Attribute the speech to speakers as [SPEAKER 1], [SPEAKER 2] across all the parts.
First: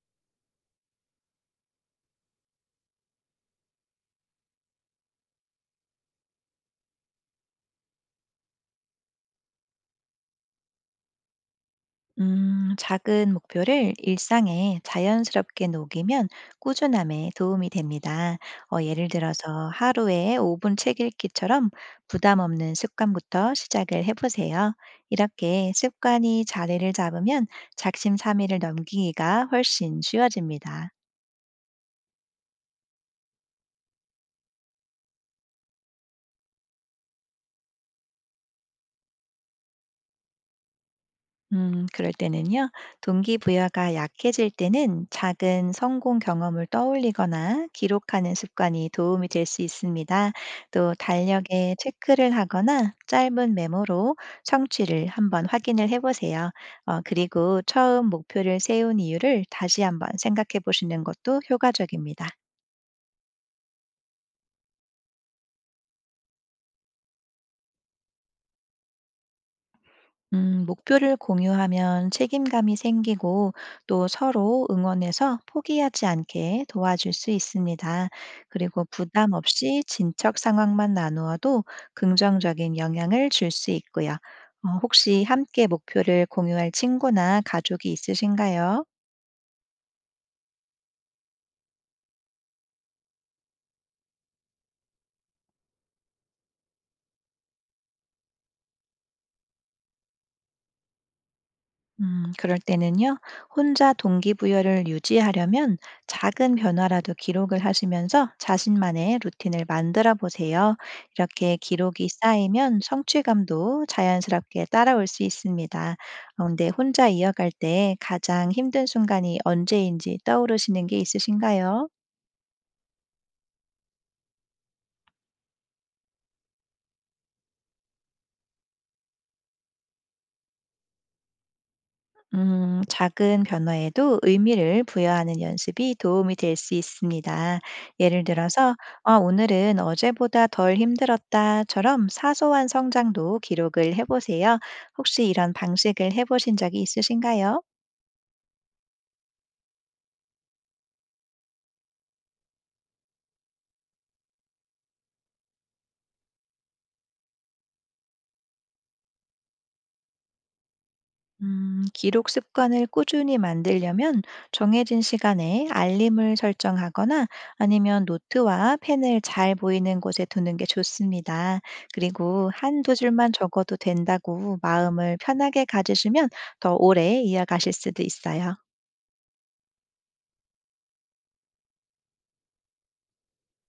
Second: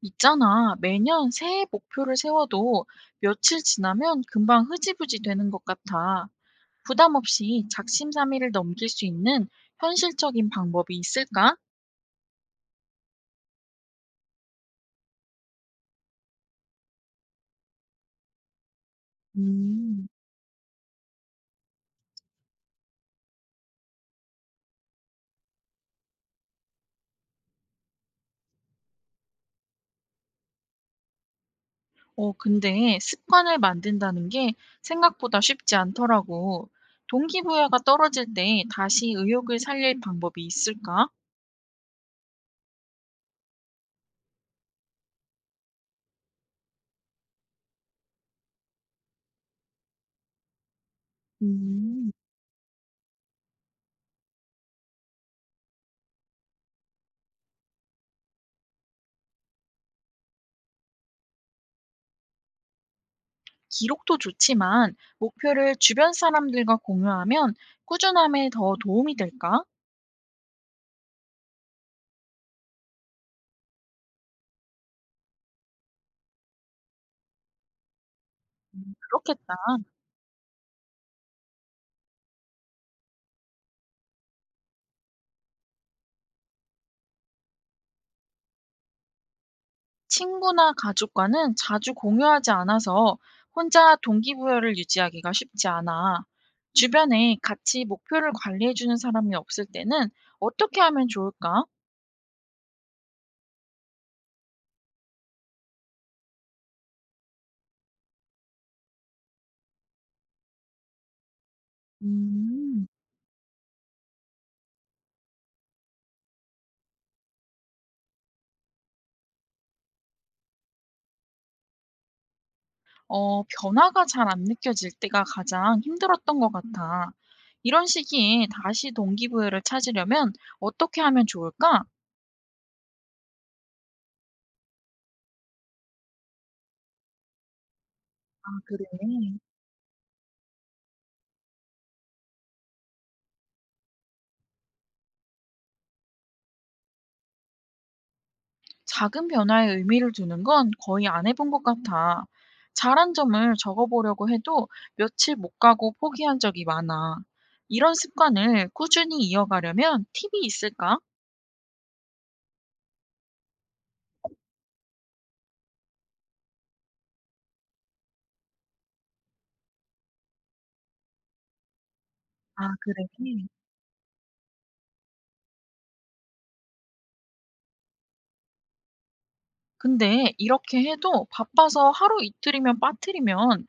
[SPEAKER 1] 있잖아, 매년 새해 목표를 세워도 며칠 지나면 금방 흐지부지 되는 것 같아. 부담 없이 작심삼일을 넘길 수 있는 현실적인 방법이 있을까?
[SPEAKER 2] 작은 목표를 일상에 자연스럽게 녹이면 꾸준함에 도움이 됩니다. 예를 들어서
[SPEAKER 1] 음,
[SPEAKER 2] 하루에 5분 책 읽기처럼 부담 없는 습관부터 시작을 해보세요. 이렇게 습관이 자리를 잡으면 작심삼일을 넘기기가 훨씬 쉬워집니다.
[SPEAKER 1] 근데 습관을 만든다는 게 생각보다 쉽지 않더라고. 동기부여가 떨어질 때 다시 의욕을 살릴 방법이 있을까?
[SPEAKER 2] 그럴 때는요, 동기부여가 약해질 때는 작은 성공 경험을 떠올리거나 기록하는 습관이 도움이 될 수 있습니다. 또 달력에
[SPEAKER 1] 음.
[SPEAKER 2] 체크를 하거나 짧은 메모로 성취를 한번 확인을 해보세요. 그리고 처음 목표를 세운 이유를 다시 한번 생각해 보시는 것도 효과적입니다.
[SPEAKER 1] 기록도 좋지만 목표를 주변 사람들과 공유하면 꾸준함에 더 도움이 될까?
[SPEAKER 2] 목표를 공유하면 책임감이 생기고 또 서로 응원해서 포기하지 않게 도와줄 수 있습니다. 그리고 부담
[SPEAKER 1] 그렇겠다.
[SPEAKER 2] 없이 진척 상황만 나누어도 긍정적인 영향을 줄 수 있고요. 혹시 함께 목표를 공유할 친구나 가족이 있으신가요?
[SPEAKER 1] 친구나 가족과는 자주 공유하지 않아서 혼자 동기부여를 유지하기가 쉽지 않아. 주변에 같이 목표를 관리해주는 사람이 없을 때는 어떻게 하면 좋을까?
[SPEAKER 2] 그럴 때는요, 혼자 동기부여를 유지하려면 작은 변화라도 기록을 하시면서 자신만의 루틴을 만들어 보세요. 이렇게 기록이 쌓이면
[SPEAKER 1] 음,
[SPEAKER 2] 성취감도 자연스럽게 따라올 수 있습니다. 근데 혼자 이어갈 때 가장 힘든 순간이 언제인지 떠오르시는 게 있으신가요?
[SPEAKER 1] 변화가 잘 안 느껴질 때가 가장 힘들었던 것 같아. 이런 시기에 다시 동기부여를 찾으려면 어떻게 하면 좋을까?
[SPEAKER 2] 작은 변화에도 의미를 부여하는 연습이 도움이 될 수 있습니다. 예를
[SPEAKER 1] 아,
[SPEAKER 2] 들어서,
[SPEAKER 1] 그래.
[SPEAKER 2] "아, 오늘은 어제보다 덜 힘들었다처럼 사소한 성장도 기록을 해보세요. 혹시 이런 방식을 해보신 적이 있으신가요?
[SPEAKER 1] 작은 변화에 의미를 두는 건 거의 안 해본 것 같아. 잘한 점을 적어보려고 해도 며칠 못 가고 포기한 적이 많아. 이런 습관을 꾸준히 이어가려면 팁이 있을까?
[SPEAKER 2] 기록 습관을 꾸준히 만들려면 정해진 시간에 알림을 설정하거나 아니면 노트와 펜을 잘 보이는 곳에 두는 게 좋습니다. 그리고
[SPEAKER 1] 아,
[SPEAKER 2] 한두
[SPEAKER 1] 그래.
[SPEAKER 2] 줄만 적어도 된다고 마음을 편하게 가지시면 더 오래 이어가실 수도 있어요.
[SPEAKER 1] 근데 이렇게 해도 바빠서 하루 이틀이면 빠뜨리면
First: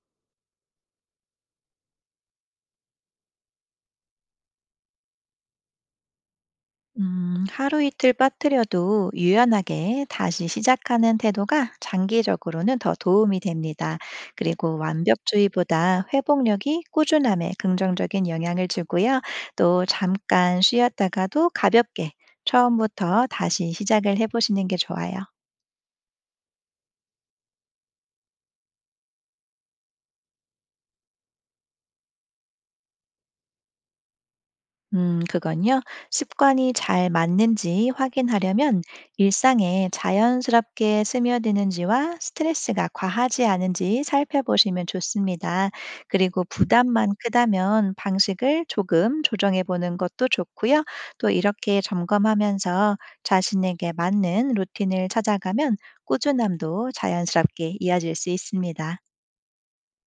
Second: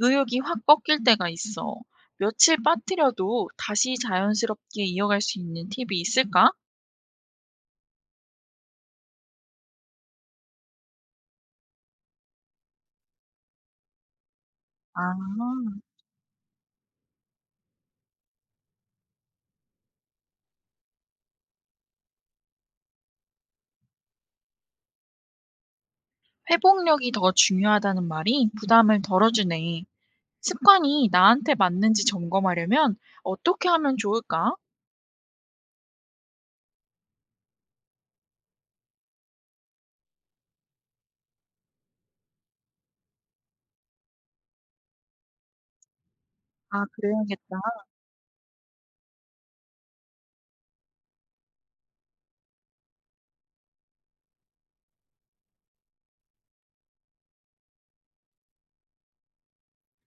[SPEAKER 1] 의욕이 확 꺾일 때가 있어. 며칠 빠뜨려도 다시 자연스럽게 이어갈 수 있는 팁이 있을까?
[SPEAKER 2] 하루 이틀 빠뜨려도 유연하게 다시 시작하는 태도가 장기적으로는 더 도움이 됩니다. 그리고
[SPEAKER 1] 아,
[SPEAKER 2] 완벽주의보다 회복력이 꾸준함에 긍정적인 영향을 주고요. 또 잠깐 쉬었다가도 가볍게 처음부터 다시 시작을 해보시는 게 좋아요.
[SPEAKER 1] 회복력이 더 중요하다는 말이 부담을 덜어주네. 습관이 나한테 맞는지 점검하려면 어떻게 하면 좋을까?
[SPEAKER 2] 그건요. 습관이 잘 맞는지 확인하려면 일상에 자연스럽게 스며드는지와 스트레스가 과하지 않은지 살펴보시면 좋습니다. 그리고
[SPEAKER 1] 아,
[SPEAKER 2] 부담만
[SPEAKER 1] 그래야겠다.
[SPEAKER 2] 크다면 방식을 조금 조정해 보는 것도 좋고요. 또 이렇게 점검하면서 자신에게 맞는 루틴을 찾아가면 꾸준함도 자연스럽게 이어질 수 있습니다.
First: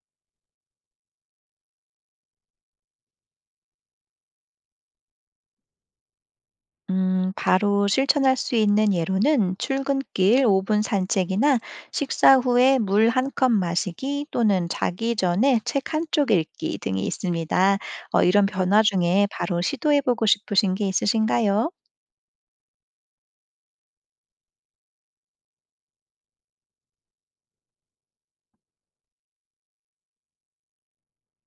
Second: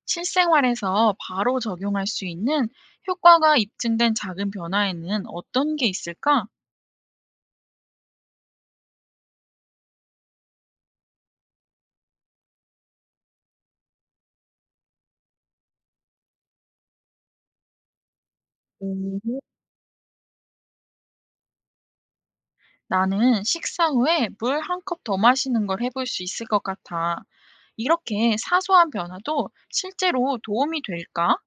[SPEAKER 1] 실생활에서 바로 적용할 수 있는 효과가 입증된 작은 변화에는 어떤 게 있을까?
[SPEAKER 2] 바로 실천할 수 있는 예로는 출근길 5분 산책이나 식사 후에 물 한 컵 마시기 또는 자기 전에 책 한쪽 읽기 등이 있습니다. 이런 변화
[SPEAKER 1] 음,
[SPEAKER 2] 중에 바로 시도해보고 싶으신 게 있으신가요?
[SPEAKER 1] 나는 식사 후에 물 한 컵 더 마시는 걸 해볼 수 있을 것 같아. 이렇게 사소한 변화도 실제로 도움이 될까?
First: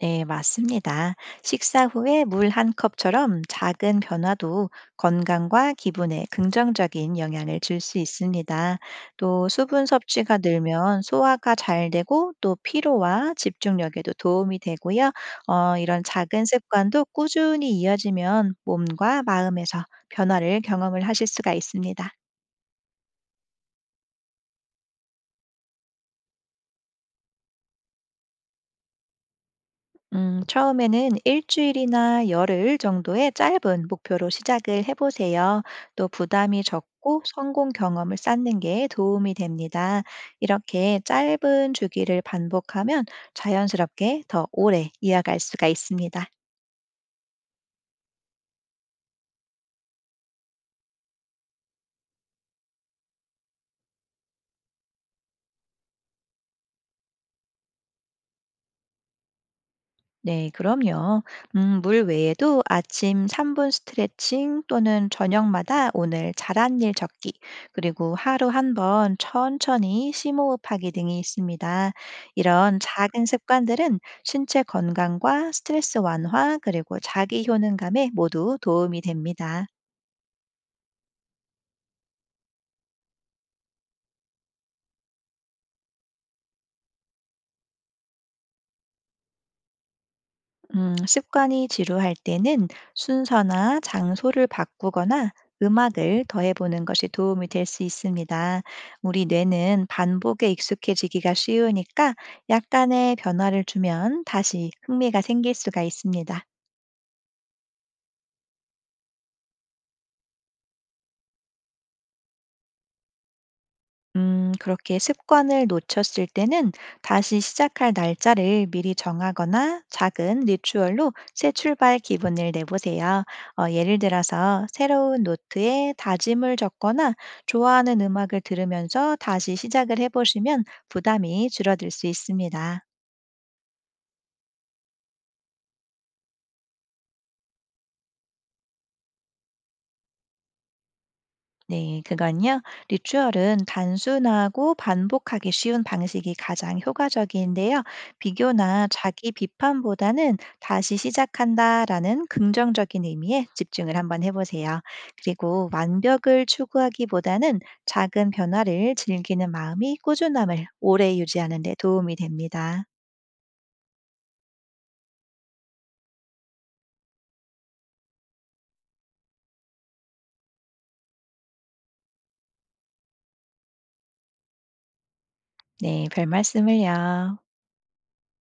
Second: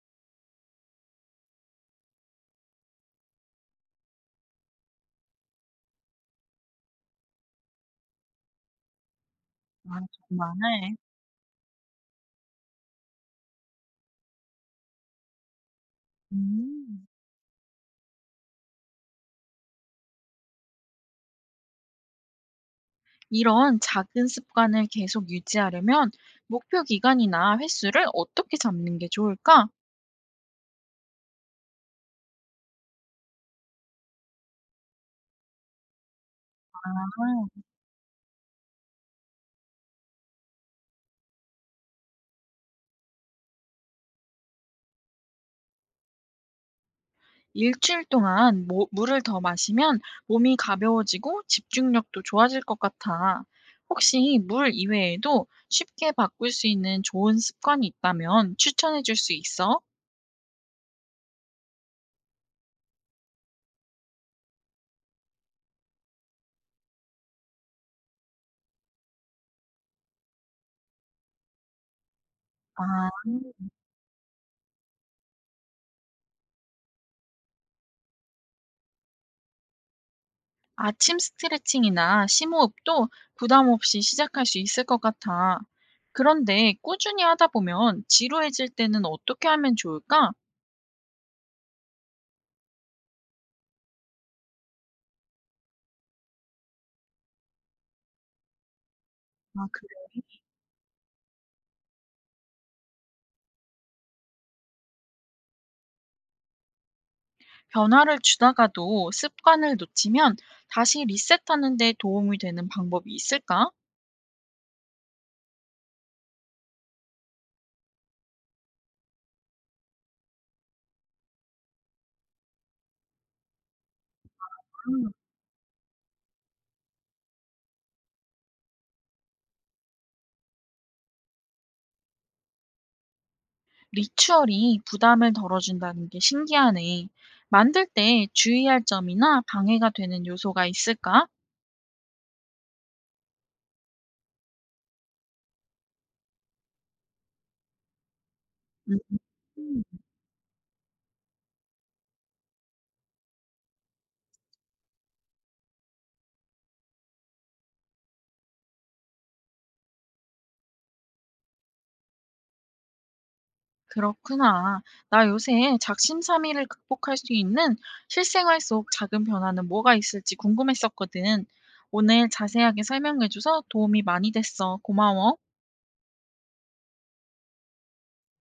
[SPEAKER 2] 네, 맞습니다. 식사 후에 물 한 컵처럼 작은 변화도 건강과 기분에 긍정적인 영향을 줄 수 있습니다. 또 수분
[SPEAKER 1] 아,
[SPEAKER 2] 섭취가
[SPEAKER 1] 정말.
[SPEAKER 2] 늘면 소화가 잘 되고 또 피로와 집중력에도 도움이 되고요. 이런 작은 습관도
[SPEAKER 1] 음.
[SPEAKER 2] 꾸준히 이어지면 몸과 마음에서 변화를 경험을 하실 수가 있습니다.
[SPEAKER 1] 이런 작은 습관을 계속 유지하려면 목표 기간이나 횟수를 어떻게 잡는 게 좋을까?
[SPEAKER 2] 처음에는 일주일이나 열흘 정도의 짧은 목표로 시작을 해보세요. 또 부담이 적고
[SPEAKER 1] 아,
[SPEAKER 2] 성공 경험을 쌓는 게 도움이 됩니다. 이렇게 짧은 주기를 반복하면 자연스럽게 더 오래 이어갈 수가 있습니다.
[SPEAKER 1] 일주일 동안 물을 더 마시면 몸이 가벼워지고 집중력도 좋아질 것 같아. 혹시 물 이외에도 쉽게 바꿀 수 있는 좋은 습관이 있다면 추천해 줄 수 있어?
[SPEAKER 2] 네, 그럼요. 물 외에도 아침 3분 스트레칭 또는 저녁마다 오늘 잘한 일 적기, 그리고 하루 한 번 천천히 심호흡하기 등이 있습니다. 이런
[SPEAKER 1] 아,
[SPEAKER 2] 작은 습관들은 신체 건강과 스트레스 완화, 그리고 자기 효능감에 모두 도움이 됩니다.
[SPEAKER 1] 아침 스트레칭이나 심호흡도 부담 없이 시작할 수 있을 것 같아. 그런데 꾸준히 하다 보면 지루해질 때는 어떻게 하면 좋을까?
[SPEAKER 2] 습관이 지루할 때는 순서나 장소를 바꾸거나 음악을 더해보는 것이 도움이 될 수 있습니다. 우리
[SPEAKER 1] 아,
[SPEAKER 2] 뇌는
[SPEAKER 1] 그래.
[SPEAKER 2] 반복에 익숙해지기가 쉬우니까 약간의 변화를 주면 다시 흥미가 생길 수가 있습니다.
[SPEAKER 1] 변화를 주다가도 습관을 놓치면 다시 리셋하는 데 도움이 되는 방법이 있을까?
[SPEAKER 2] 그렇게 습관을 놓쳤을 때는 다시 시작할 날짜를 미리 정하거나 작은 리추얼로 새 출발 기분을 내보세요. 예를 들어서
[SPEAKER 1] 음,
[SPEAKER 2] 새로운 노트에 다짐을 적거나 좋아하는 음악을 들으면서 다시 시작을 해보시면 부담이 줄어들 수 있습니다.
[SPEAKER 1] 리추얼이 부담을 덜어준다는 게 신기하네. 만들 때 주의할 점이나 방해가 되는 요소가 있을까?
[SPEAKER 2] 네, 그건요. 리추얼은 단순하고 반복하기 쉬운 방식이 가장 효과적인데요. 비교나 자기
[SPEAKER 1] 음.
[SPEAKER 2] 비판보다는 다시 시작한다라는 긍정적인 의미에 집중을 한번 해보세요. 그리고 완벽을 추구하기보다는 작은 변화를 즐기는 마음이 꾸준함을 오래 유지하는 데 도움이 됩니다.
[SPEAKER 1] 그렇구나. 나 요새 작심삼일을 극복할 수 있는 실생활 속 작은 변화는 뭐가 있을지 궁금했었거든. 오늘 자세하게 설명해줘서 도움이 많이 됐어. 고마워.
[SPEAKER 2] 네, 별 말씀을요.